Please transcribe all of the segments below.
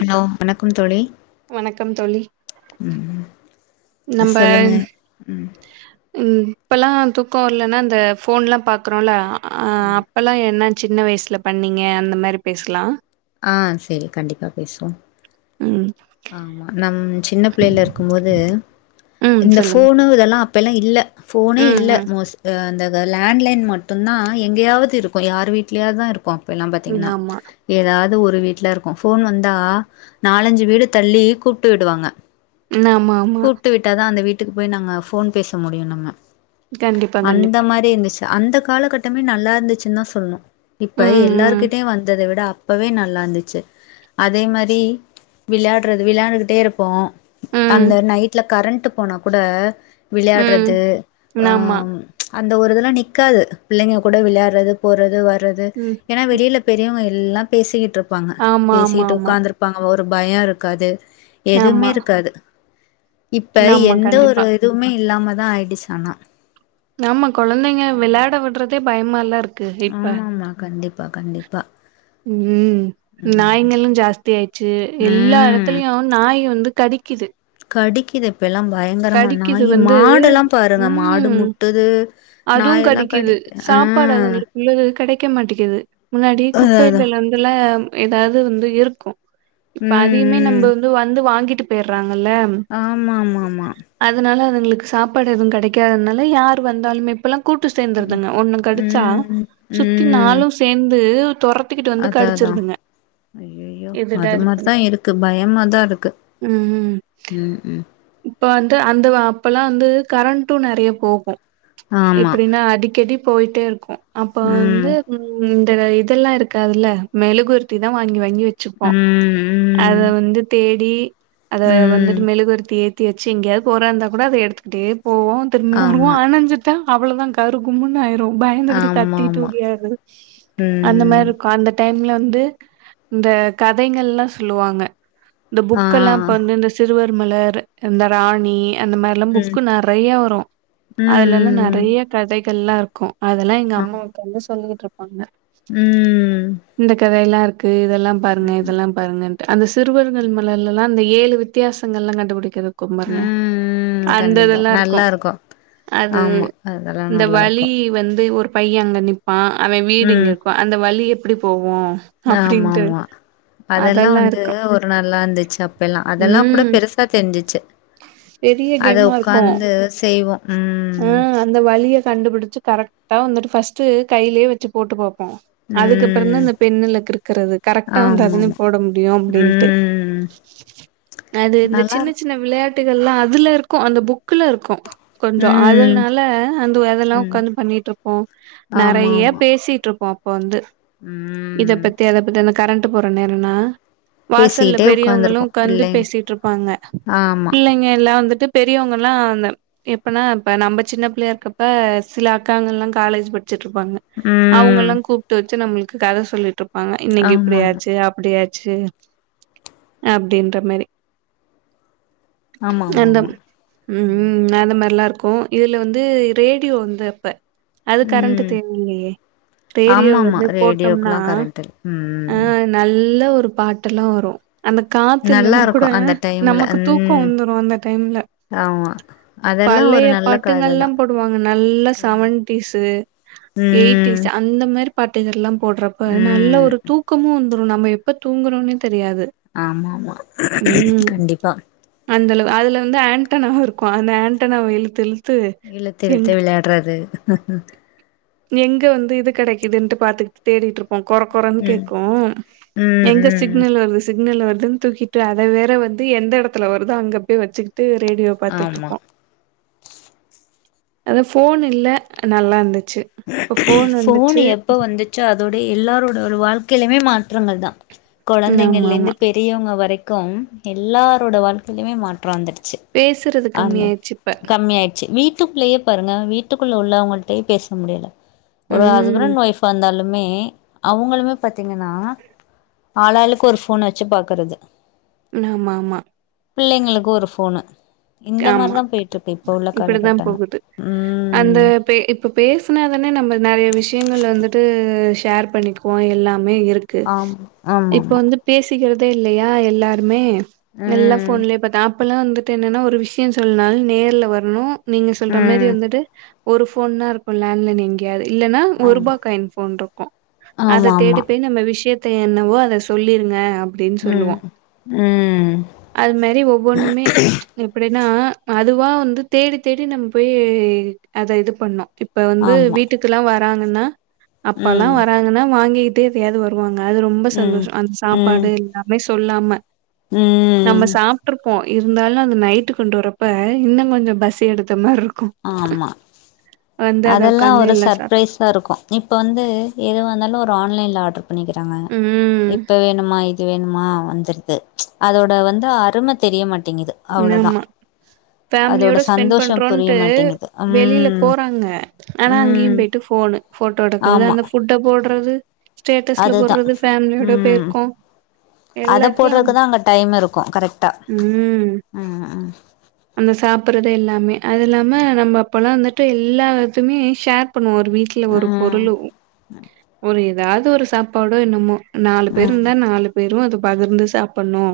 Hello வணக்கம் தோழி வணக்கம் தோழி ம் நம்ப சொல்லுங்க ம் இப்பெல்லா தூக்கோ வர்லன்னா இந்த போன்லா பாக்குறோல அ ஆமா அப்பெல்லா என்ன சின்ன வயசுல பண்ணீங்க அந்த மாரி பேசலா ஆ சேரி கண்டிப்பாக பேசுவோ ம் ஆமாம் நம் சின்ன பிள்ளையில இருக்கும்போது ம் இந்த சொல்லுங்க போனு இதெல்லா அப்பைல்லா இல்ல போனே ம் இல்ல ம் மோஸ் த அந்த லேண்ட்லைன் மட்டுந்தான் எங்கயாவது இருக்கு யார் வீட்லயாதா இருக்கு இப்பெல்லாம் ம் பாத்தீங்கன்னா ஆமா எதாவது ஒரு வீட்ல இருக்கு போன் வந்தா நாலஞ்சு வீடு தள்ளி கூப்ட்டு விடுவாங்க ஆமா ஆமா கூப்ட்டு விட்டாதா அந்த வீட்டுக்கு போய் நாங்க ஃபோன் பேச முடியு நம்ம கண்டிப்பா அந்த கண்டிப்பா மாரி இருந்துச்சு அந்த காலகட்டமே நல்லா இருந்துச்சுனுதா சொல்னு இப்ப ம் ம் எல்லார்கிட்டயு வந்ததை விட அப்பவே நல்லா இந்துச்சு அதே மாரி விளையாடுறது விளையாண்டுகிட்டே இருப்போ அந்த ம் நைட்ல கரண்ட்டு போனா கூட ம் விளையாடுறது ம், ஆமா அந்த ஒரு இதெல்லா நிக்காது பிள்ளைங்க கூட விளையாடுறது போறது வர்றது ம் ஏனா வெளில பெரியவங்க எல்லா பேசிகிட்டு இருப்பாங்க ஆமா ஆமா பேசிகிட்டு ஆமா உக்காந்துரு ப்பாங்க ஒரு பயோ இருக்காது எதுமே ஆமா இருக்காது இப்ப ஆமா எந்த கண்டிப்பா ஒரு இதுமே இல்லாமதா ஆயிடுச்சு ஆனா ஆமா கொழந்தைங்க வெளாட விடுறதே பயமால்ல இருக்கு இப்ப ஆமாமா கண்டிப்பா கண்டிப்பா ம் நாய்ங்களு ஜாஸ்தி ஆயிச்சு எல்லா ம் எடத்துலயு நாய்ங்க வந்து கடிக்குது கடிக்குது இப்ப எல்லா பயங்கரமா கடிக்குது நாயி வந்து மாடெல்லாம் பாருங்க மாடு முட்டுது அதுவும் நாயெல்லா கடிக்குது கடிக்கு ஆ சாப்பாடு அதுங்களுக்குள்ளது கெடைக்க மாட்டிகுது முன்னாடி அதா அதா குப்பைகள்லந்து எதாவது வந்து இருக்கு இப்ப ம் அதையுமே ம் நம்ம வந்து வாங்கிட்டு போய்ர்றாங்கல்ல ஆமாமாமா அதுனால அதுங்களுக்கு சாப்பாடு எதுவு கெடைக்காததுனால யாரு வந்தாலுமே இப்பெல்லா கூட்டு சேந்துருதுங்க ஒண்ணு கடிச்சா ம் சுத்தி ம் நாளு சேந்து தொற த்திகிட்டு வந்து கடிச்சிருதுங்க அய்ய்யோ இதுடா அது இது பண்ணு மாரிதா இருக்கு பயமாதா இருக்கு ம் ம் ம் இப்ப வந்து அந்த அப்பெல்லா வந்து கரண்ட்டு நெறயா போகு ஆமா எப்டினா அடிக்கடி போயிட்டே இருக்கு அப்ப வந்து ம் ம் இந்த இது இதெல்லா இருக்காதில்ல மெழுகுவர்த்திதா வாங்கி வாங்கி வெச்சுப்போ ம் அத ம் வந்து தேடி அத ம் வந்துட்டு மெழுகுவர்த்தி ஏ த்தி வெச்சு எங்கயாது போறதா இருந்தா கூட அத எடுத்துகிட்டே போவோ திரும்பி வருவோ ஆமா அனஞ்சி ட்டா அவ்ளதா கருகும்முன்னு ஆயிரு பயந்துகிட்டு கத்திட்டு ஆமாமா ஒடியாரது அந்த மாரி ம் இருக்கு அந்த டைம்ல வந்து இந்த கதைகங்கெல்லா சொல்லுவாங்க இந்த ஆ புக்கெல்லா இப்ப வந்து இந்த சிறுவர் மலர் இந்த ராணி அந்த மாதிரில்லா ம் புக்கு நெறயா வரு அதுலல்லா ம் நெறயா கதைகள்ல்லா இருக்கு அதெல்லா எங்க ம் அம்மா உக்காந்து சொல்லிகிட்டு இருப்பாங்க ம் இந்த கதையெல்லா இருக்கு இதெல்லாம் பாருங்க ம் இதெல்லாம் பாருங்கன்ட்டு அந்த சிறுவர்கள் மலர்ல எல்லா அந்த ஏழு வித்தியாசங்கள் எல்லா கண்டுபிடிக்கறது இருக்கும் பாருங்க ம் அந்த கண்டிப்பா இதெல்லா இருக்கு நல்லா அது ஆமா அதெல்லா இந்த நல்லா இருக்கு வலி வந்து ஒரு பையன் அங்க நிப்பான் அவன் வீடு இங்க இருக்கு அந்த வழி எப்டி போகு ஆமாமா அதெல்லா வந்து இருக்கு ஒரு நல்லா இந்துச்சு அப்பெல்லா அதெல்லா கூட ம் பெரு சா தெரிஞ்சுச்சு பெரிய அத கேமா இருக்கு உக்காந்து செய்வோ ஆ ம் அந்த வழிய கண்டுபிடிச்சு கரெக்ட்டா வந்துட்டு ஃபர்ஸ்ட் கைலயே வெச்சு போட்டு பாப்போ அதுக்கப்றந்தா ம் இந்த பெண்ணுல கிருக்கறது கரெக்ட்டா ஆமா வந்தாதானே ஆமா போட முடியு அப்டின்ட்டு ம் அது இந்த நல்லா சின்ன இருக்கு சின்ன வெளையாட்டுகள்ல்லா அதுல ருக்கு அந்த புக்குல இருக்கு கொஞ்சோ ம் அதனால அந்த ஒ அதெல்லா ம் ஒக்காந்து பண்ணிட்டு ருப்போ ஆமா நெறைய ஆமா பேசிட்டு ருப்போ அப்ப வந்து ம் இத பத்தி அத பத்தி அந்த கரண்ட் போற நேரோனா வாசல்ல பேசிக்கிட்டே பெரியவங்களு உக்காந்துருப்போ உக்காந்து பிள்ளைங் பேசிட்டு இருப்பாங்க ஆமா பிள்ளைங்க எல்லா வந்துட்டு பெரியவங்க எல்லா அந்த எப்பனா இப்ப நம்ம சின்ன பிள்ளையா இருக்கப்ப சில அக்காங்க ல்லா காலேஜ் படிச்சுட்டு ருப்பாங்க அ அவுங்க எல்லா கூப்டு வச்சு நம்மளுக்கு கத சொல்லிட்டு ருப்பாங்க இன்னைக்கி ஆமா இப்டியாச்சு அப்டியா ச்சு அப்டின்ற மாரி ஆமா ஆமா ஆமா அந்தம் ஆமா ம் அந்த மாரிலா ருக்கு இதுல வந்து ரேடியோ வந்து அப்ப அது கரண்ட்டு ம் தேவ இல்லேயே ரேடியோ ஆமா ஆமா வந்து போட்டோம்னா ரேடியோக்குல்லா கரண்ட் இல் ஆ ம் நல்ல ஒரு பாட்டு எல்லா வரு அந்த காத்து நல்லா இல்லனா இருக்கு கூட அந்த டைம்ல நமக்கு தூ க்கோ ம் வந்துரு அந்த டைம்ல ஆமா அதெல்லா ஒரு பழைய நல்ல பாட்டுங்க எல்லா கததா போடுவாங்க நல்லா ம் செவன்டிஸ்சு ம் அந்த மாரி பாட்டுகள்லா போடுறப்ப நல்ல ம் ஒரு தூக்கமு வந்துரு நம்ம எப்ப தூங்குறோனே தெரியாது ஆமா ஆமா ம் கண்டிப்பா அந்தளவு அதுல வந்து ஆண்டனாவு ருக்கு அந்த ஆண்டனாவ இலுத்து இலுத் இழுத்து இழுத்து வெளையாடுறது து எங்க வந்து இது கெடைக்குதுன்ட்டு பாத்துக்கிட் தேடிட்டு ருப் ப்போ கொற கொறனு ம் கேக்கு ம் எங்க ம் சிக்னல் வருது சிக்னல் வருதுனு தூக்கிட்டு அத வேற வந்து எந்த எடத்துல வருதோ அங்க போய் வச்சுக்கிட்டு ரேடியோ பாத்துட்டு ஆமா ருப்போ அதா ஃபோன் இல்ல நல்லா இருந்துச்சு இப்ப ஃபோன் வந்துச்சு எப்போ வந்து ச்சோ அதோட எல்லாரோட ஒரு வாழ்க்கையிலுமே மாற்றங்கள் தா கொழந்தைங்கள்ல இருந்து ஆமாமா. பெ பெரியவங்க வரைக்கு எல்லாரோட வாழ்க்கையிலேயுமே மாற்றவந்துரு ச்சு பேசுறது அந்த கம்மியாயிருச்சு இப்ப. கம்மி ஆயிடுச்சு வீட்டு குள்ளயேப் பாருங்க வீட்டுக்குள்ள உள்ளவங்கள்டே பேச முடியல ஒரு அது ம். ஹஸ்பண்ட் ஒய்ஃப் வ இருந்தாலுமே அவுங்களுமே பாத்தீங்கன்னா ஆளாளுக்கு ஒரு ஃபோன் வச்சு பாக்குறது ன ஆமா ஆமா பிள்ளைங்களுக்கு ஒரு ஃபோனு இந்த ஆமா. மாரிதா போய்ட்டு இருக்கு இப்ப உள்ள இப்படிதான் காலகட்டங்க உம் இப்போ பேசினா தான நம்ம நெறைய விஷயங்கள வந்துட்டு ஷேர் பண்ணிக்குவோ எல்லாமே இருக் கு ஆம் ஆமா இப்ப ஆமா வந்து பேசிக்கிறதே இல்லையா எல்லாருமே எல்லா ம் ஃபோன்லேயே பாத்த அப்பல்லா வந்துட்டு என்னன்னா ஒரு விஷ் விஷ்ய சொல்லனாலு நேர்ல வரணு நீங்க சொல்ற மாரி ம் வந்துட்டு ஒரு ஃபோன் லா இருக்கு லேண்ட் லைன் இன் யாது இல்லனா ஒருப்பா ஆமா காயின் ஃபோன் ருக்கு ஆமா அத ஆமா தேடிப்போய் நம்ம விஷயத் த என்னவோ அத சொல்லிருங்க அப்படின்னு ம் சொல்லுவோம். ம் அது மாரி ஒவ்வொன்னு மே அப்டின்னா அதுவா வந்து தேடி தேடி நம் போயி அத இது பண்ணோ இப்ப வந்து ஆமா வீட்டுக்கெல்லா வராங்கனா அப்பால்லா ம் வராங்கனா வாங்கிட் ட்டு எப்பயாது வருவாங்க அது ரொம்போ ம் சந்தோஷோ அந்த சாப்பாடு ம் எல்லாமே சொல்லாம ம் நம்ம சாப்ட்ருப்போ இருந்தாலு அந்த நைட்டு கொண்டு வரப்ப இன்னு கொஞ்சோ பசி எடுத்த மாரிருக்கு ஆமா அதெல்லா உக்காந்து ஒரு எல்லா சாப்ட்டு சர்ப்ரைஸ் சா ருக்கு இப்போ வந்து எதுவாந்தாலு ஒரு ஆன்லைன்ல ஆட்ரு பண்ணிக்கிறாங்க ம் இப்ப வேணுமா வேணுமா வந்துடுது அதோட வந்து அரும தெரியமாட்டேங்கிது ஆமா ஃபேம்லியோட ஸ்பெண் சந்தோஷம் புரிய பண்றோன்ட்டு டு மாட்டேங்குது வெளில ம் போறாங்க ஆனா அங்கேயும் ம் போயிட்டு ஃபோனு ஃபோட்டோ எடுக்கிறது ஆமா அந்த ஃபோட் டோ போட்றது ஸ்டேடஸ்ல அதுதா போட்றது ஃபேமிலியோட ம் போய்ருக்கோ அத போட்றத்க்குதா அங்க டைம் இருக்கு கரெக்டா ம் ம் ம் அந்த சாப்பிற்றது எல்லாமே அது இல்லாம நம்ப அப்பல்லா வந்துட்டு எல்லாத்துமே ஷேர் பண்ணு ஒரு வீட்ல ஒரு ம் பொருள் ஒரு எதாவ்து ஒரு சாப்பாடோ என்னமோ நாலு பேர் ம் இந்தா நாலு பேரு அது பகிர்ந்து சாப்பண்ணு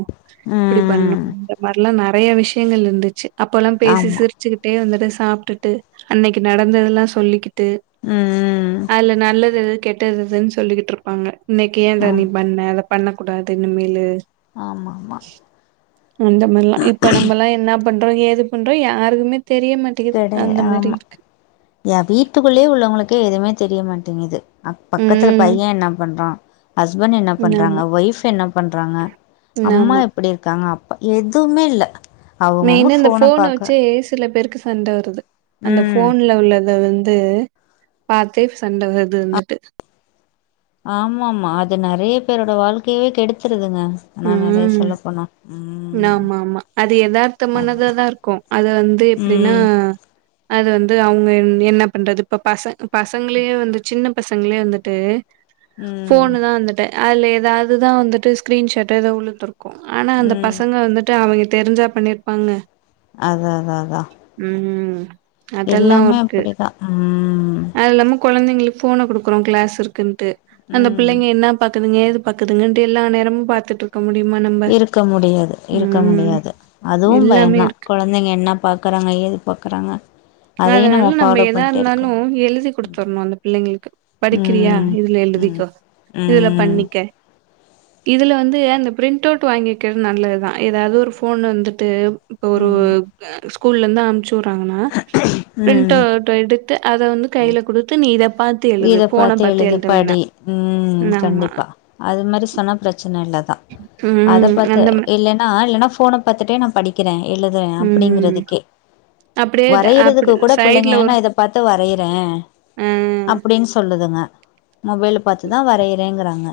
இப்பிடி பண்ணு ம் இந்த மார்ல்லா நெறய விஷ்யங்கள் இருந்துச்சு அப்பல்லாம் பேசி ஆமா சிரிச் சுக்கிட்டே வந்துட்டு சாப்ட்டுட்டு அன்னைக்கு நடந்ததெல்லா சொல்லிக்கிட் டு ம் அதுல நல்லது எது கெட்டது எதுன் சொல்லிக்கிட்ருப் ப்பாங்க இன்னைக்கி ஆ ஏன்த நீ பண்ண அத பண்ண கூடாது இனிமேலு ஆமா ஆமா அந்த மார்ல்லா இப்ப நம்பல்லா என்ன பண்றோ ஏது பண்றோ யாருக்குமே தெரிய மாட் கெட ஆமா ஏ வீட்டுக்குள்ளயே உள்ளவங்களுக்கே எதுவுமே தெரியமாட்டேங்குது அ பக்கத்துல ம் பைய என்ன பண்றா ஹஸ்பண் என்ன ஆமா பண்றாங்க ஒய்ஃப் என்ன பண்றாங்க அம்மா ஆமா எப்பிடி இருக்காங்க அப்பா எதுவுமே இல்ல அவங்கவுங்க மெயினா இந்த ஃபோன பாக்க வெச்சு சில பேருக்கு சண்ட வருது அந்த ம் ஃபோன்ல உள்ளத வந்து பாத்தே சண்ட வர்துனுட்டு ஆமா ஆமா அது நெறைய பேரோட வாழ்க்கையவே கெடுத்துருதுங்க ஆனா நெறய ம் சொல்ல போனா ம் ஆமா ஆமா அது எதார்த்தமானதாதா இருக்கு அது வந்து எப்டீனா ம் அது வந்து அவுங்க எ என்ன பண்றது இப்ப பச பசங்களயே வந்து சின்ன பசங்களே வந்துட்டு ம் ஃபோனு தா வந்துட்டு அதுல எதாவ்துதா வந்துட்டு ஸ்க்ரீன்ஷாட் டு எதா உள்ள இந்திருக்கு ஆனா அந்த ம் பசங்க வந்துட்டு அவங்க தெரிஞ்சா பண்ணிர்ப்பாங்க அதா அதா அதா ம் அதெல்லாவு எல்லாமே இருக்கு அப்டிதா ம் அதில்லாம கொழந்தைங்களுக்கு ஃபோன குடுக்குறோ க்ளாஸ் இருக்கின்ட்டு அந்த ம் பிள்ளைங்க என்ன பாக்குதுங்க ஏது பாக்குதுங்கண்டு எல்லா நேரமு பாத்துட் இருக்க முடியாது இருக்க ம் முடியாது அதுவு எல்லாமே பயந்தா இருக்கு கொழந்தைங்க என்ன பாக் கறாங்க ஏது பாக்கறாங்க அதனால நம்ம எதா இருந்தாலு முடியு எழுதி குடுத்துர்ணு அந்த பிள்ளைங்களுக்கு படிக்கிறியா ம் இதுல்ல எழு ம் திக்கோ இதுல ம் பண்ணிக்க இதுல வந்து இந்த ப்ரிண்ட் அவுட் வாங்கிக்கிறத் நல்லதுதா எதாது ஒரு ஃபோன் வந்துட்டு இப்ப ஒரு ம் ஸ்கூல்ல இந்து அம்ச்சி வுற்றாங்கன்னா ம் ப்ரின்டவ் டு எடுத்து அத வந்து கையில குடுத்து நீ இத பாத் இத பாத்து எழுது படி ம் ஆமா. கண்டிப்பா அதுமாரி சொன்னா பிரச்சன இல்லதா அத ம். பாத்து அந்த மா இல்லன்னா இல்லன்னா ஃபோன பாத்துட்டே நா படிக்கிறே எழுதுறே ம். அப்டிங்கிறதுக்கே அப்படியே த அப்படி வரையறதுக்கு கூட பிள்ளைங்க சைடுல நா ஒரு இத பாத்து வரையிறே அ அப்டின்னு சொல்லுதுங்க மொபைல பாத்து தா வரையிறேங்கிறாங்க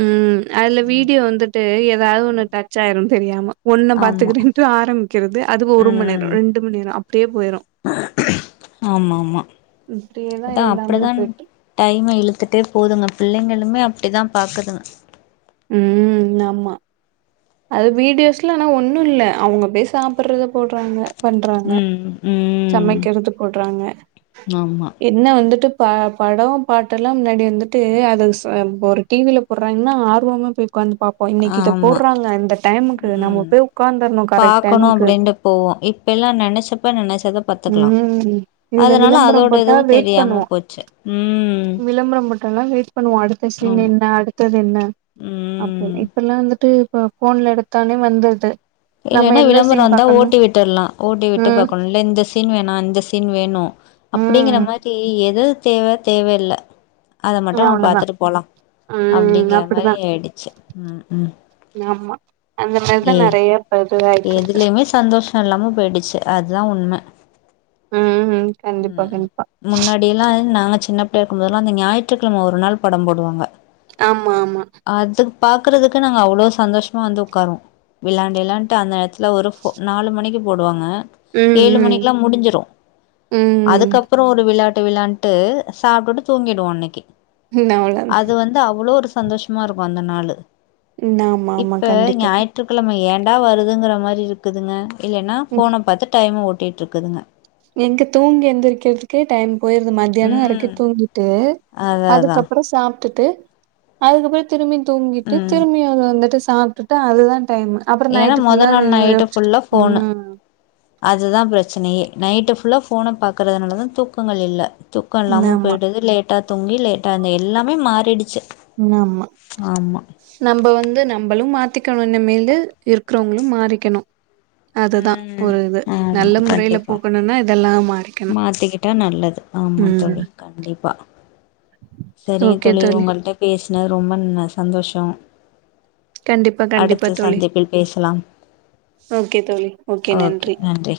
ம் அதுல வீடியோ வந்துட்டு ஏதாவது ஒண்ணு டச் ஆயிரு தெரியாம ஒன்னு ஆமா பாத்துக்கிறே ட்டு ஆரம்பிக்கிறது அதுவு ஒரு மண் நேர ம் ரெண்டு மணி நேர அப் ஆமா ஆமா இப்டியே தா அதா எல்லாமே அப்டிதா போய்ட்டு டைம இழுத்துட்டே போதுங்க பிள்ளைங்களுமே அப்டிதா பாக்குதுங்க ம் ஆமா அது வீடியோஸ்ல ஆனா ஒண்ணு இல்ல அவுங்க போய் சாப்பிடுறத போடுறாங்க பண்றாங்க ம் ம் சமைக்கிறத போடுறாங்க ஆமா என்ன வந்துட்டு ப படம் பாட்டு எல்லா முன்னாடி வந்துட்டு அது ஸ் ஒரு டிவில போடுறாங்கனா போமோபிப் உக்காந்து பாப்போ இன்னக்கு இத ஆமா போடுறாங்க இந்த டைமுக்கு நம்ம ம் போய் உக்காந்தர்ணு கரெக்ட் பாக்கணு டைமுக்கு அப்டின்ட்டு போவோ இப்ப எல்லா நெனச்சப்ப நெனச்சத பத்துக்கலா ம் இதுல அதனால அதோட இதுவு தெரியாம போச்சு ம் விளம்பர போட்டாலா வெயிட் பண்ணுவோ அடுத்த சீன் ஆமா என்ன அடுத்தது என்ன அப்போ ம் இப்ப எல்லா வந்துட்டு இப்ப ஃபோன்ல எடுத்தானே வந்துடுது இல்லன்னா விளம்பரம் வந்தா ஓட்டி விட்டுடலா ஓட்டி விட்டு ம் பாக்கணு இல்ல இந்த சீன் வேணா இந்த சீன் வேணு அப்டிங்கற ம் மாரி எது தேவ தேவயில்ல அத மட்டும் நம்ம அவ்ளோதான் பாத்துட்டு போலா ம் அப்டிங்கிற அப்டிதா மாரி ஆயிடுச்சு ம் ம் ஆமா அந்த மாரிதா ஏ நெறைய இப்ப இதுவாயிட்டு இருக்கு எதுலயுமே சந்தோஷ இல்லாம போயிடுச்சு அதுதா உண்ம ம் ம் கண்டிப்பா கண்டிப்பா முன்னாடி லா நா சின்னப் பிள்ளையா இருக்கும் போதெல்லா அந்த ஞாயிற்றுக்கிழம ஒரு நாள் படம் போடுவாங்க ஆமா ஆமா அது பாக்குறதுக்கு நாங்க அவ்ளோ சந்தோஷமா வந்து ஒக்காருவோ விளாண்டு கிளாண்டுட்டு அந்த இடத்து ல ஒரு ஃபோ நாலு மணிக்கு போடுவாங்க ம் ஏழு ம் மணிக்கு லா முடிஞ்சிரு ம் அதுக்கப்புற ஒரு விளாட்டு விளான்ட்டு சாப்டுட்டு தூங்கிடுவோ அன்னக்கி ஹும் அவ்ளோதா ந்து அவ்ளோ ஒரு சந்தோஷமா இருக்கு அந்த நாளு ம் ஆமா ஆமா இப்ப கண்டிப்பா ஞாயி ற்றுக்கிழம ஏண்டா வருதுங்கிற மாரி இருக்குதுங்க இல்லேனா ம் ஃபோன பத்து டைம ஓட்டிருக்குதுங்க எங்க தூங்கி எந்திரக்கிறதுக்கே டைம் போயிருது மதியான வரைக்கு ம் தூங்கிட்டு அதா அதா அதுக்கப்புற சாப்டுட்டு அதுக்கப்புற திரும்பி தூங்கிட்டு ம் திரும்பி வ வந்துட்டு சாப்டுட்டு அதுதா டைமு அப்புற ஏன்னா நைட்டு மொத ஃபுல்லா நாள் யோ நைட்டு யோசிட்டு ஃபுல்லா ஃபோனு ம் அதுதா பிரச்சனயே நைட்டு ஃபுல்லா ஃபோன பாக்கறதுனால தா தூக்கங்கள் இல்ல தூக்கம் ம் இல்லாம ஆமா போயிடுது லேட்டா தூங்கி லேட்டா இந்த எல்லாமே மாறிடுச்சு ஆமா ஆமா நம்ப வந்து நம்மளு மாத்திக்கணு இனிமேலு இருக்கிறவங்களு மாறிக்கணு அதுதா ம் ஒரு இது ஆமா நல்ல முறையில கண்டிப்பா போகணுனா இதெல்லா மாறிக்கணு மாத்திக்கிட்டா நல்லது ஆமா தோழி கண்டிப்பா சேரிங்க தோழி உங்கள்ட்ட பேசினது ரொம்ப ந சந்தோஷம் கண்டிப்பா கண்டிப்பா அடுத்த தோழி சந்திப்பில் பேசலா ஓகே நன்றி